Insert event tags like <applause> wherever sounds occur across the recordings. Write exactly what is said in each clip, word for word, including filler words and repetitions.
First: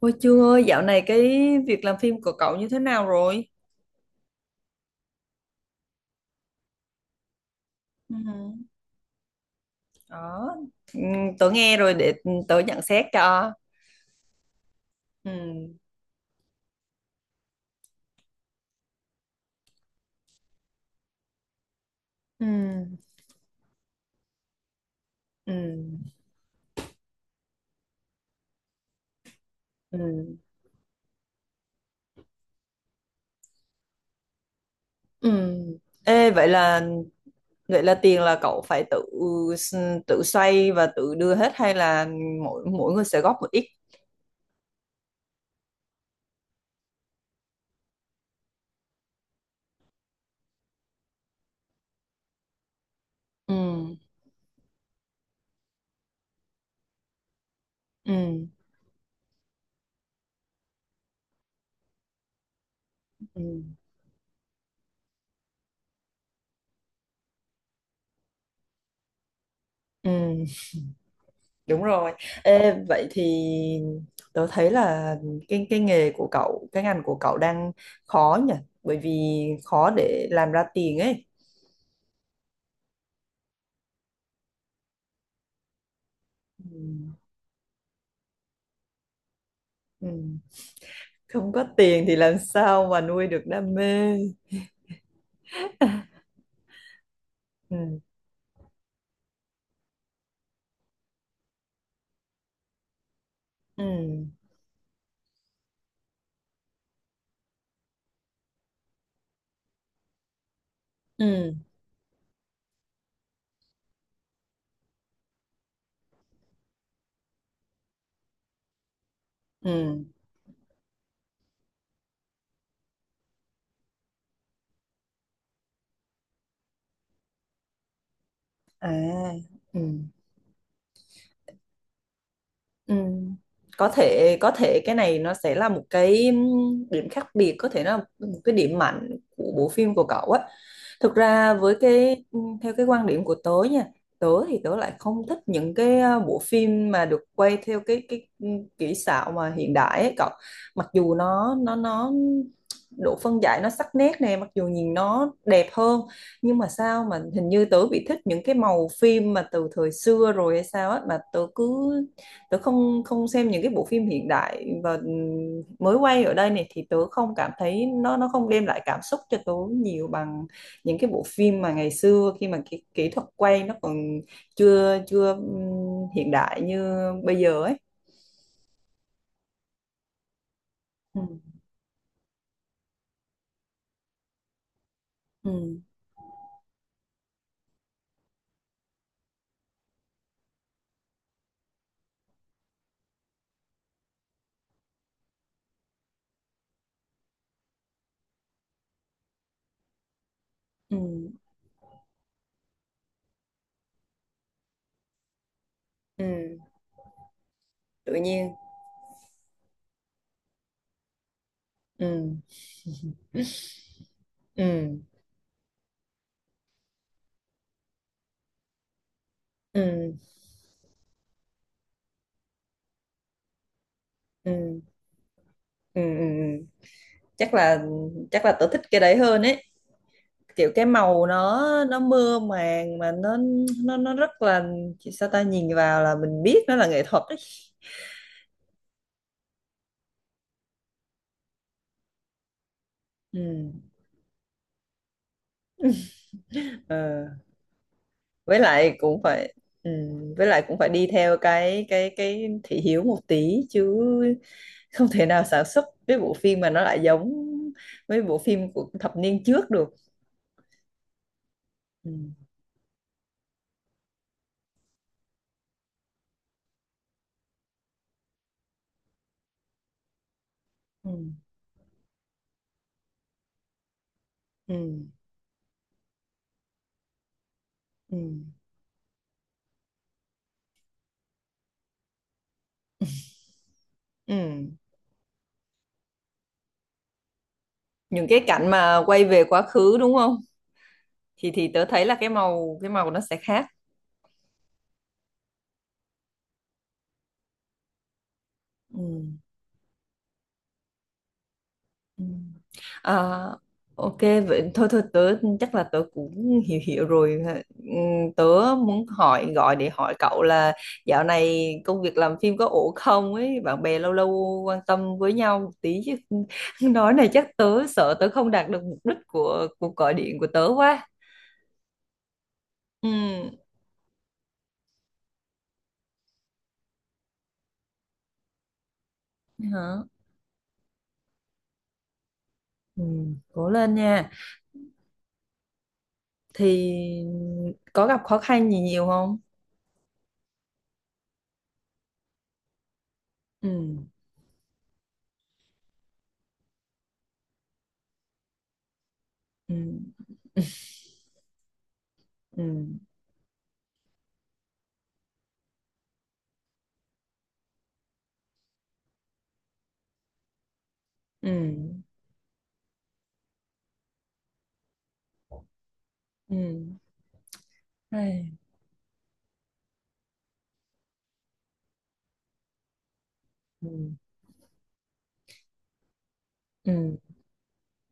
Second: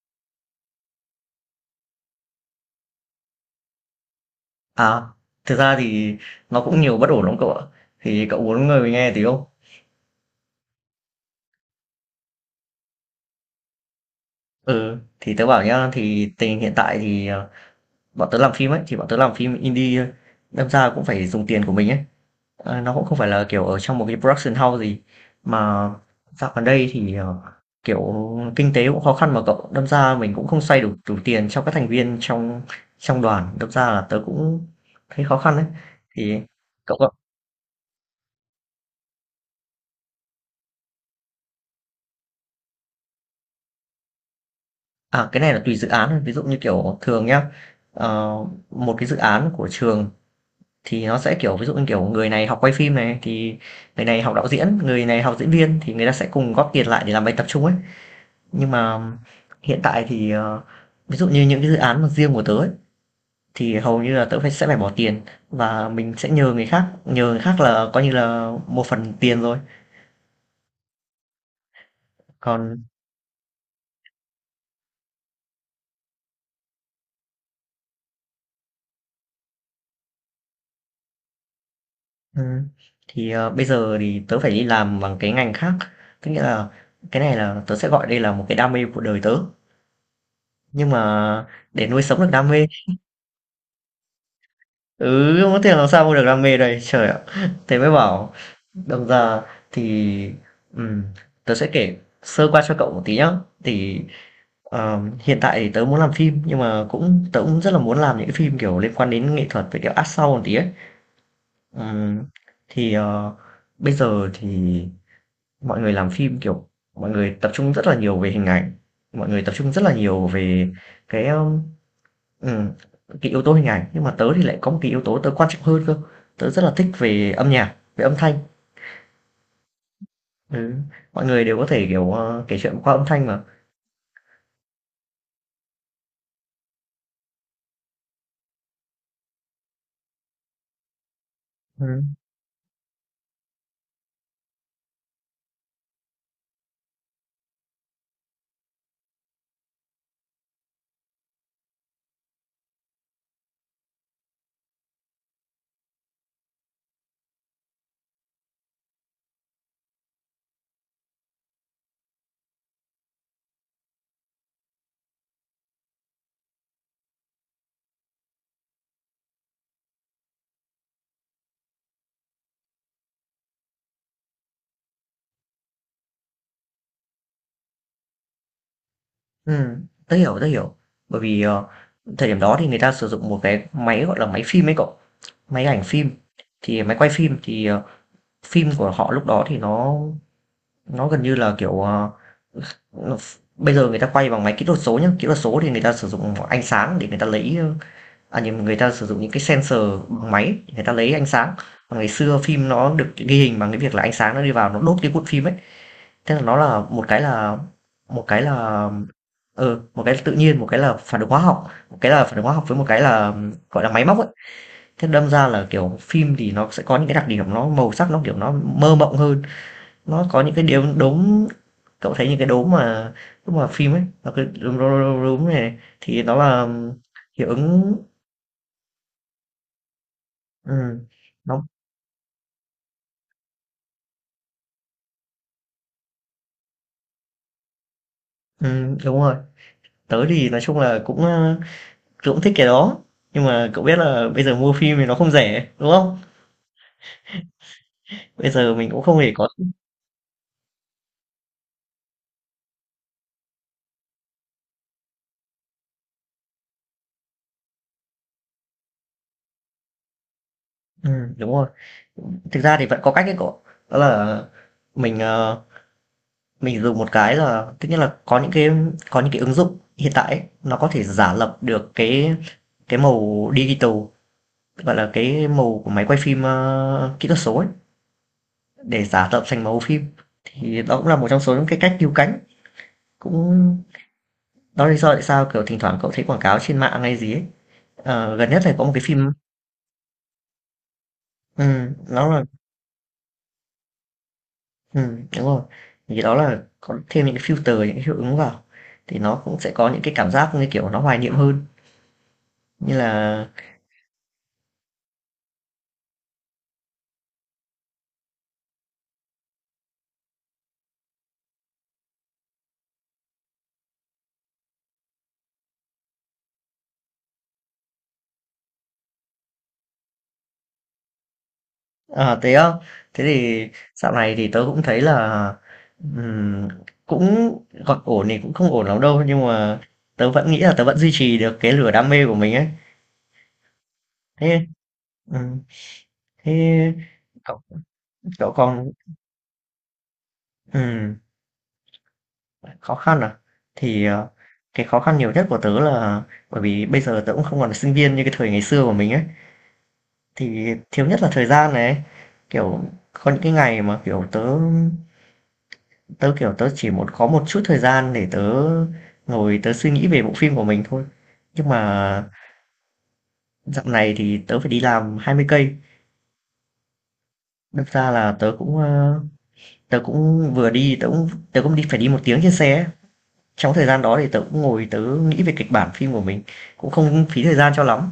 Ôi Trương ơi, dạo này cái việc làm phim của cậu như thế nào rồi? À, thực ra thì nó cũng nhiều bất ổn lắm cậu ạ. Ừ. Thì cậu muốn người nghe tí không? Đó, ừ, tớ nghe rồi để tớ nhận xét cho. Ừ, Ừ, thì tớ bảo nhá, thì tình hình hiện tại thì ờ, bọn tớ làm phim ấy, thì bọn tớ làm phim indie thôi. Đâm ra cũng phải dùng tiền của mình ấy. ừ. Ờ, nó cũng không phải là kiểu ở trong một cái production house gì. Ừ, Mà dạo gần đây thì ờ, kiểu kinh tế cũng khó khăn mà cậu. Đâm ra mình ừ, cũng không xoay đủ đủ tiền cho các thành viên trong trong đoàn. Đâm ra là tớ cũng thấy ừ. khó khăn đấy. Ê, Thì vậy là cậu... vậy là tiền là cậu phải tự tự xoay và tự đưa hết hay là mỗi mỗi người sẽ góp một ít? À, cái này là tùy dự án thôi. Ví dụ như, kiểu, thường nhá, ờ, một cái dự án của trường thì nó sẽ, kiểu, ví dụ như, kiểu, người này học quay phim này, thì Ừ. người này học đạo diễn, người này học diễn viên thì người ta sẽ cùng góp tiền lại để làm bài tập chung ấy. Ừ. Nhưng mà hiện tại thì, ờ, ví dụ như những cái dự án mà riêng của tớ ấy, Ừ, thì hầu như là tớ phải sẽ phải bỏ tiền và mình sẽ nhờ người khác, nhờ người khác là coi như là một phần tiền rồi. ừ. Đúng rồi. Còn... Ê, vậy thì tớ thấy là cái cái nghề của cậu, cái ngành của cậu đang khó nhỉ? Bởi vì khó để làm ra tiền ấy. Ừ. Thì ờ, bây giờ thì tớ phải đi làm bằng cái ngành khác. Tức nghĩa là Ừ. cái này là tớ sẽ gọi đây là một cái đam mê của đời tớ. Ừ. Nhưng mà Không có để nuôi tiền thì sống được làm đam mê... sao mà nuôi được đam mê? Ừ, không có tiền làm sao mua được đam mê đây Trời ạ, thế mới Ừ. bảo đồng ra thì ừm, tớ sẽ kể sơ qua cho cậu một tí nhá. Ừ. Thì ờ, hiện tại thì tớ muốn làm phim. Nhưng mà cũng tớ cũng rất là muốn làm những cái phim kiểu liên quan đến nghệ thuật, với kiểu art sau một tí ấy. Ừ. Ừm, Thì ờ, bây giờ thì mọi người làm phim, kiểu, mọi người tập trung rất là nhiều về hình ảnh, mọi người tập trung rất là Ừ. nhiều về cái, a ừm, cái yếu tố hình ảnh, nhưng mà tớ thì lại có một cái yếu tố tớ quan trọng hơn cơ, tớ rất là thích về âm nhạc, về âm thanh. À. Ừ. Ừ, mọi người đều có thể, kiểu, ờ, kể chuyện qua Ừ. âm thanh mà. Có thể có thể cái này nó sẽ là một cái ừm, điểm khác biệt, có thể nó là một cái điểm mạnh của bộ phim của cậu á. Thực ra với Ừm, cái ừm, theo cái quan điểm của tớ nha, tớ thì tớ lại không thích những cái ờ, bộ phim mà được quay theo cái cái ừm, kỹ xảo mà hiện đại ấy cậu. Mặc dù nó nó nó độ phân giải nó sắc nét nè, mặc dù nhìn nó đẹp hơn, nhưng mà sao mà hình như tớ bị thích những cái màu phim mà từ thời xưa rồi hay sao á mà tớ cứ tớ không không xem những cái bộ phim hiện đại và mới quay ở đây này, thì tớ không cảm thấy nó nó không đem lại cảm xúc cho tớ nhiều bằng những cái bộ phim mà ngày xưa khi mà kỹ, kỹ thuật quay nó còn chưa chưa ừm, hiện đại như bây giờ ấy. ừm, tớ hiểu, tớ hiểu. Bởi Ừ, vì, ờ, thời điểm đó thì người ta sử dụng một cái máy, gọi là, máy phim ấy cậu, ừ, máy ảnh phim, thì máy quay phim thì, ờ, phim của họ lúc đó thì nó nó gần như là, kiểu, ờ bây giờ người ta quay bằng máy kỹ thuật số nhé. Kỹ thuật số thì người ta sử dụng ánh sáng để người ta lấy, à nhầm, người ta sử dụng những cái sensor bằng máy, người ta ừ, lấy ánh sáng. Còn ngày xưa phim nó được ghi hình bằng cái việc là ánh sáng nó đi vào nó đốt cái cuộn phim ấy. Thế là nó ừ, là một cái là tự một cái nhiên, là ừ, một cái là tự nhiên, một cái là phản ứng hóa học, một cái là phản ừ, ứng hóa học với một cái là gọi là máy móc ấy. ừ, Thế đâm ra là kiểu phim thì nó sẽ có những cái đặc điểm, nó màu sắc nó kiểu nó mơ mộng hơn, ừ, nó có những cái điều đốm. Cậu thấy những cái đốm mà lúc mà phim ấy, nó cái ừ, đúm, đúm, ừ, đúm, đúm này ừ. thì Ừ, nó ừ. là hiệu chắc là ứng. chắc là tớ thích cái đấy hơn ấy, kiểu cái ừm, màu nó nó... nó mơ màng mà nó, nó nó rất là, sao ta nhìn vào là mình biết nó là nghệ thuật ấy. ừm, đúng rồi. Tớ thì nói chung là cũng, ơ, tớ cũng thích cái đó, nhưng Ừ. mà cậu biết là bây giờ mua phim thì nó không rẻ, đúng không? Ờ. Bây Với giờ mình lại cũng không cũng hề có... phải ừ. Với lại cũng phải đi theo cái cái cái thị hiếu một tí chứ, không thể nào sản xuất cái bộ phim mà nó lại giống mấy bộ phim của thập niên trước được. ừm, đúng rồi. Ừ. Thực ra thì vẫn có cách đấy cậu, đó là mình, ờ, mình dùng một cái là tất nhiên là có những cái, có những cái ứng dụng hiện tại ấy, nó có thể Ừ. giả lập được cái cái màu digital, gọi Ừ. là cái màu của máy quay phim ờ, kỹ thuật số ấy, Ừ. để giả tạo thành màu phim. Thì đó cũng là một trong số những cái cách cứu cánh, cũng Ừ. đó là lý do tại sao kiểu thỉnh thoảng cậu thấy quảng cáo trên mạng hay gì ấy. Những Ờ, cái Gần nhất cảnh là có một cái mà quay phim... về quá khứ đúng không? Thì ừ, thì tớ thấy là cái nó là màu, cái màu nó sẽ khác. ừ, đúng rồi, thì đó là có thêm những cái filter, những cái hiệu ứng vào Ừ. thì nó cũng sẽ có những cái cảm giác như kiểu nó hoài niệm hơn, Ừ. như À, là... ok, vậy thôi, thôi tớ chắc là tớ cũng hiểu hiểu rồi. Ừ, tớ muốn hỏi, gọi để hỏi cậu là dạo này công việc làm phim có ổn không ấy, bạn bè lâu lâu quan tâm với nhau một tí chứ. <laughs> Nói này chắc tớ sợ tớ không đạt được mục đích của cuộc gọi điện của tớ quá. À, thế á? Ừ. Thế thì dạo này thì tớ cũng thấy là ừm, cũng gọi ổn thì cũng không ổn lắm đâu, nhưng mà Hả. tớ vẫn nghĩ là tớ vẫn duy trì được cái lửa đam mê của mình ấy. Ừ, cố lên nha. Thế ừm, Thì thế cậu có gặp khó cậu khăn gì còn nhiều không? ừm, khó khăn à? Ừ, Thì ờ, cái khó khăn nhiều nhất của tớ là bởi vì bây giờ tớ cũng không còn là sinh viên như cái thời ngày xưa của mình ấy, ừ, thì thiếu nhất là thời gian này ấy. ừ, Kiểu có những cái ngày mà kiểu tớ... Tớ, kiểu, tớ chỉ một có một chút thời gian để tớ ngồi tớ suy nghĩ về bộ phim của mình thôi. ừ, Nhưng mà dạo này thì tớ phải đi làm hai mươi cây, ừ. đâm ra là tớ Ai, cũng, ơ, tớ cũng vừa đi tớ cũng tớ cũng đi phải đi một tiếng trên xe ấy. Trong thời ừ. gian đó thì tớ cũng ngồi tớ nghĩ về kịch bản phim của mình, cũng Ừ. không phí thời gian cho lắm.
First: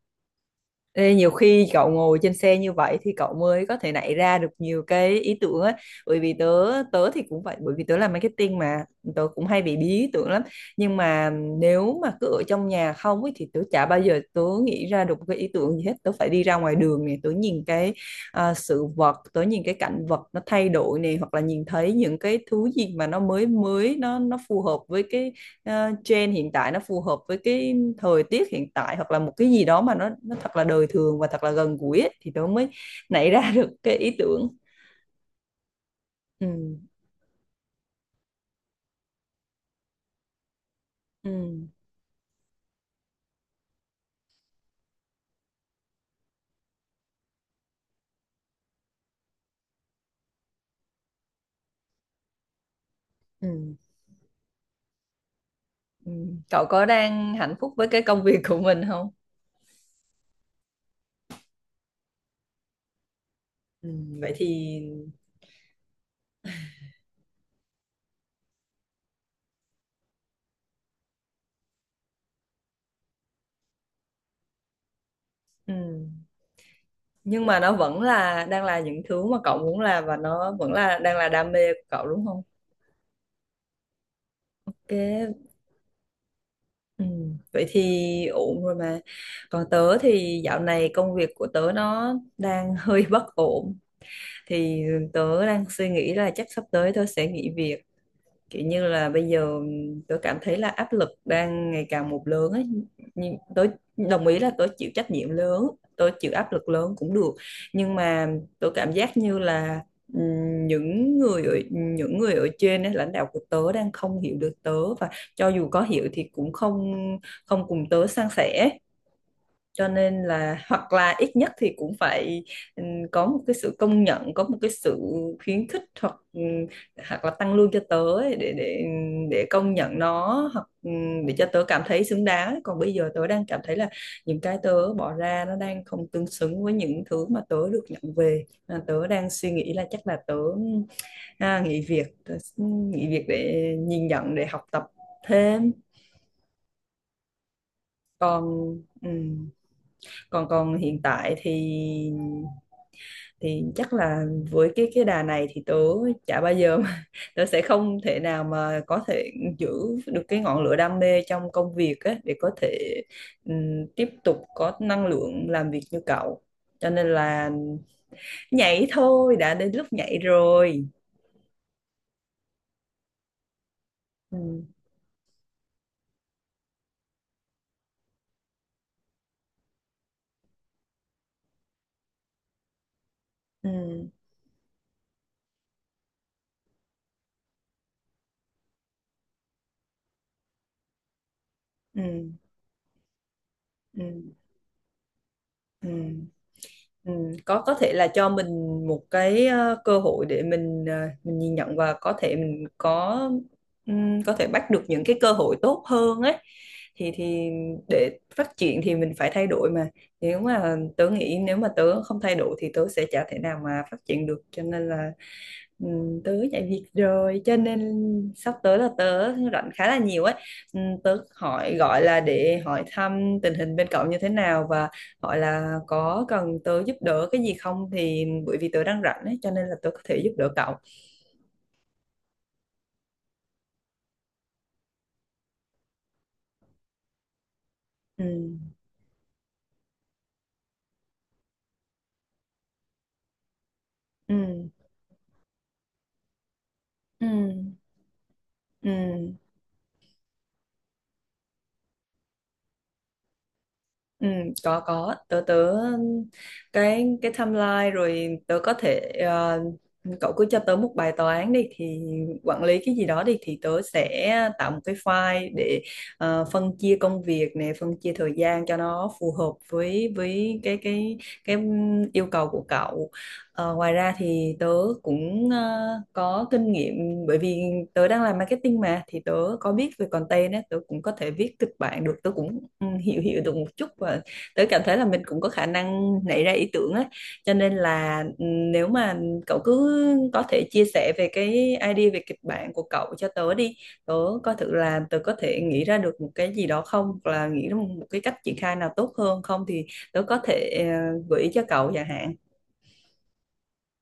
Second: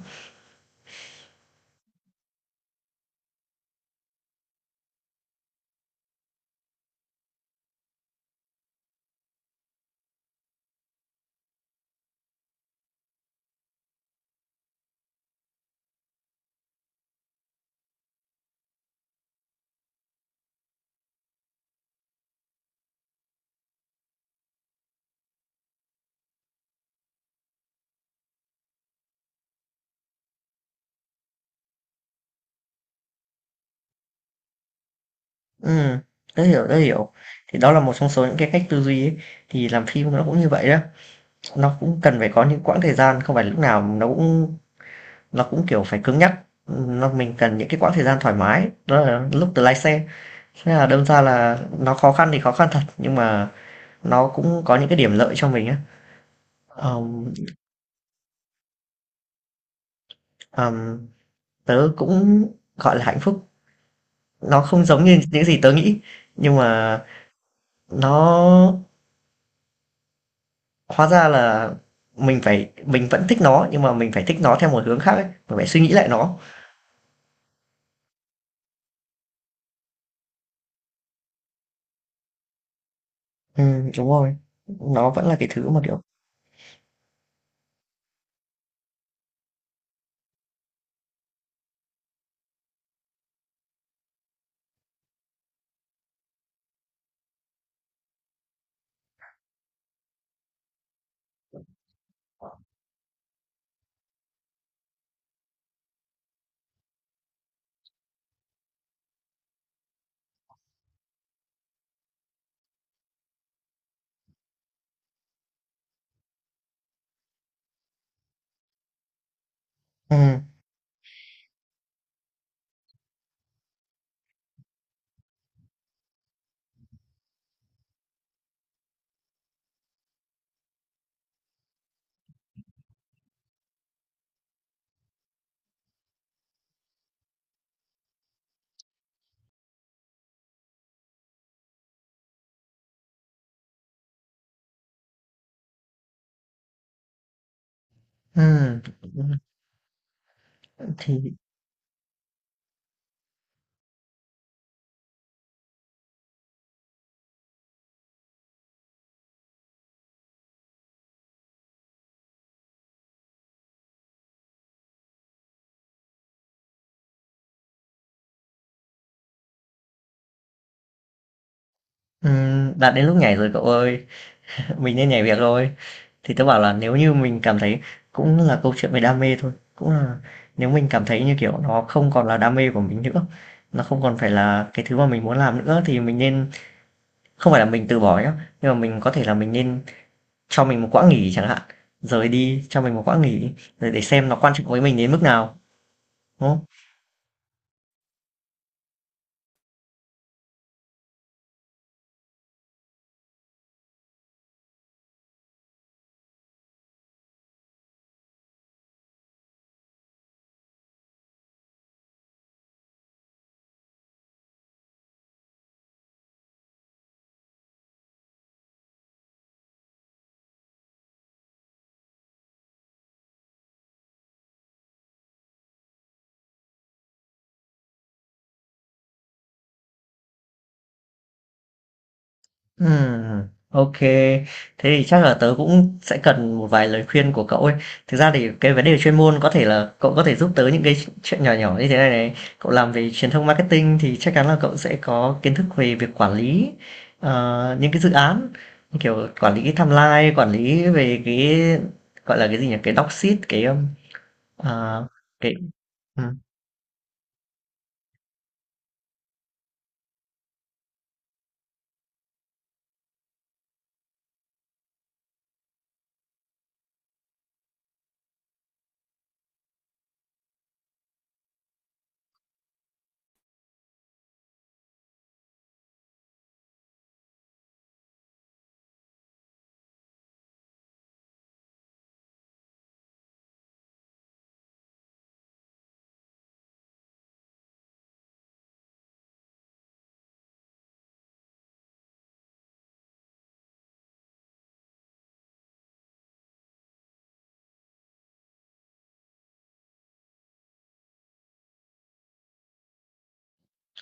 Ê, nhiều khi cậu ngồi trên xe như vậy thì cậu mới có thể nảy ra được nhiều cái ý tưởng ấy. Bởi vì tớ, tớ thì cũng vậy, bởi vì tớ làm marketing mà, tớ cũng hay bị bí ý tưởng lắm, nhưng mà nếu mà cứ ở trong nhà không ấy, thì tớ chả bao giờ tớ nghĩ ra được một cái ý tưởng gì hết. Tớ phải đi ra ngoài đường này, tớ nhìn cái, à, sự vật, tớ nhìn cái cảnh vật nó thay đổi này, hoặc là nhìn thấy những cái thứ gì mà nó mới mới nó, nó phù hợp với cái uh, trend hiện tại, nó phù hợp với cái thời tiết hiện tại, hoặc là một cái gì đó mà nó, nó thật là đời thường và thật là gần gũi ấy, thì tớ mới nảy ra được cái ý tưởng. Ừm, tớ Ừ, hiểu, tớ hiểu. Thì đó là một trong số những cái cách tư duy ấy, thì làm phim nó cũng như vậy đó, ừ, nó cũng cần phải có những quãng thời gian, không phải lúc nào nó cũng nó cũng kiểu phải cứng nhắc, nó mình cần những cái quãng thời gian thoải mái, đó là lúc từ lái xe. Thế là đâm ra là nó khó khăn thì khó khăn thật, nhưng mà ừ, nó cũng có những cái điểm lợi cho mình á. ừ. Cậu có Ờm, đang hạnh phúc với cái công việc của mình không? ờm, tớ cũng gọi là hạnh phúc. Ừ, vậy Nó thì không giống như những gì tớ nghĩ, nhưng mà nó hóa ra là mình phải mình vẫn thích nó, nhưng mà mình phải thích nó theo một hướng khác ấy, mình phải suy nghĩ ừ. lại nó. Nhưng mà nó vẫn là đang là những thứ mà cậu muốn làm và nó vẫn là đang là đam mê của cậu đúng không? Ừ, đúng rồi, nó vẫn cái là cái thứ mà kiểu... ừ. Vậy thì ổn rồi mà. Còn tớ thì dạo này công việc của tớ nó đang hơi bất ổn, thì tớ đang suy nghĩ là chắc sắp tới tớ sẽ nghỉ việc, kiểu như là bây giờ tớ cảm thấy là áp lực đang ngày càng một lớn ấy. Nhưng tớ đồng ý là tớ chịu trách nhiệm lớn, tớ chịu áp lực lớn cũng được, nhưng mà tớ cảm giác như là ừm, những người ở, những người ở trên ấy, lãnh đạo của tớ đang không hiểu được tớ, và cho dù có hiểu thì cũng không, không cùng tớ san sẻ. Cho nên Ừ, là hoặc là ít nhất thì cũng phải ừm, có một cái sự công nhận, có một cái sự khuyến khích, hoặc ừm, hoặc là tăng lương cho tớ ấy, để, để để công nhận nó, hoặc ừm, để cho tớ cảm thấy xứng đáng. Còn bây giờ tớ đang cảm thấy là những cái tớ bỏ ra nó đang không tương xứng với những thứ mà tớ được nhận về. À, tớ đang suy nghĩ là chắc là tớ à, nghỉ việc tớ nghỉ việc để nhìn nhận, để học tập thêm. Còn ừ, ừm, còn, còn hiện tại thì... thì, thì chắc là với cái cái đà này thì tớ chả bao giờ mà, <laughs> tớ sẽ không thể nào mà có thể giữ được cái ngọn lửa đam mê trong công việc á để có thể ừm, tiếp tục có năng lượng làm việc như cậu. Cho nên là nhảy thôi, đã đến lúc nhảy rồi. Ừm, đã đến lúc nhảy rồi cậu ơi, Ừ, <laughs> mình nên nhảy việc rồi. Thì tớ bảo là nếu như mình cảm thấy, cũng là câu chuyện về đam mê thôi, cũng là nếu mình cảm thấy như kiểu nó không còn là đam mê của mình nữa, nó không ừ, còn phải là cái thứ mà mình muốn làm nữa, thì mình nên... không phải là mình từ bỏ nhá, nhưng mà mình có thể là mình nên cho mình một quãng nghỉ chẳng hạn, rời ừ, đi cho mình một quãng nghỉ rồi để xem nó ừ, quan trọng với mình đến mức nào, ừ. đúng không? Ừ, có có thể là cho mình một cái ờ, cơ hội để mình, ờ, mình nhìn nhận và có thể mình có ừm, có thể bắt được những cái cơ hội tốt hơn ấy. Thì thì để phát triển thì mình phải thay đổi mà, nếu mà tớ nghĩ nếu mà tớ không thay đổi thì tớ sẽ chả thể nào mà phát triển được. Cho nên là ừm, tớ nhảy việc rồi cho nên sắp tới là tớ rảnh khá là nhiều ấy. Ừm, tớ hỏi gọi là để hỏi thăm tình hình bên cậu như thế nào, và gọi là có cần tớ giúp đỡ cái gì không, thì bởi vì tớ đang rảnh ấy cho nên là tớ có thể giúp đỡ cậu. Ừm, ô. Thế thì chắc là tớ cũng sẽ cần một vài lời khuyên của cậu ấy. Thực Ừ, ra thì cái vấn đề chuyên môn có thể là cậu có thể giúp tớ những cái chuyện nhỏ nhỏ như thế này này. Cậu làm về truyền thông marketing thì ừ, chắc chắn là cậu sẽ có kiến thức về việc quản lý, ừ, ờ, những cái dự án, như kiểu, ừ, quản lý timeline, quản lý về cái, gọi là, cái gì nhỉ? Cái doc sheet cái, ưm, ừ. có ờ, có tớ cái tớ ừm, cái, cái timeline rồi tớ có thể, ờ, cậu cứ cho tớ một bài toán đi, thì quản lý cái gì đó đi thì tớ sẽ tạo một cái file để ờ, phân chia công việc này, phân chia thời gian cho nó phù hợp với với cái, cái cái yêu cầu của cậu. Ờ, ngoài ra thì tớ cũng ờ, có kinh nghiệm, bởi vì tớ đang làm marketing mà, thì tớ có biết về content á, tớ cũng có thể viết kịch bản được, tớ cũng ừ, hiểu hiểu được một chút, và tớ cảm thấy là mình cũng có khả năng nảy ra ý tưởng á. Cho nên là ừ, nếu mà cậu cứ có thể chia sẻ về cái idea về kịch bản của cậu cho tớ đi, tớ coi thử là tớ có thể nghĩ ra được một cái gì đó không, hoặc là nghĩ ra một một cái cách triển khai nào tốt hơn không, thì tớ có thể ờ, gợi ý cho cậu chẳng hạn.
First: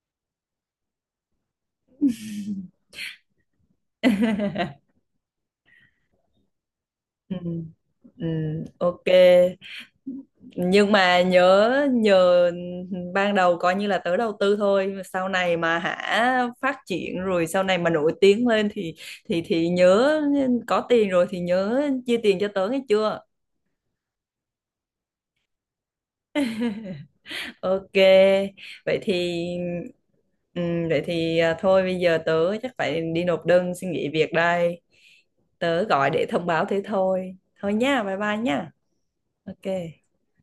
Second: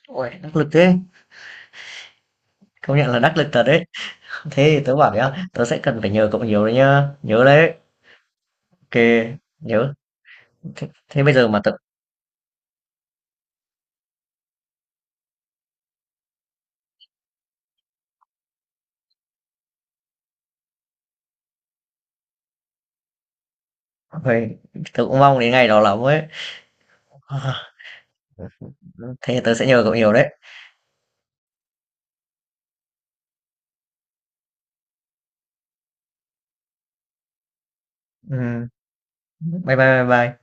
uầy, đắc lực thế, công nhận là đắc lực thật đấy. Thế thì <laughs> tớ bảo nhá, tớ sẽ cần phải nhờ cậu nhiều đấy nhá, Ừ, nhớ đấy. ừ, Ok, ok. nhớ thế, Nhưng mà thế bây giờ mà nhớ tớ... nhờ, ban đầu coi như là tớ đầu tư thôi, sau này mà hả phát triển rồi, sau này mà nổi tiếng lên thì, thì thì nhớ, có tiền rồi thì nhớ chia tiền cho tớ nghe chưa. ôi, tớ cũng mong đến ngày đó lắm ấy. <laughs> Ok, vậy <sighs> thì Thế tớ sẽ nhờ cậu nhiều đấy. ừm, vậy thì à, thôi bây giờ tớ chắc phải đi nộp đơn xin nghỉ việc đây. Tớ gọi để thông báo thế thôi, thôi nha, bye bye Ừ. nha. Bye bye bye Ok. bye.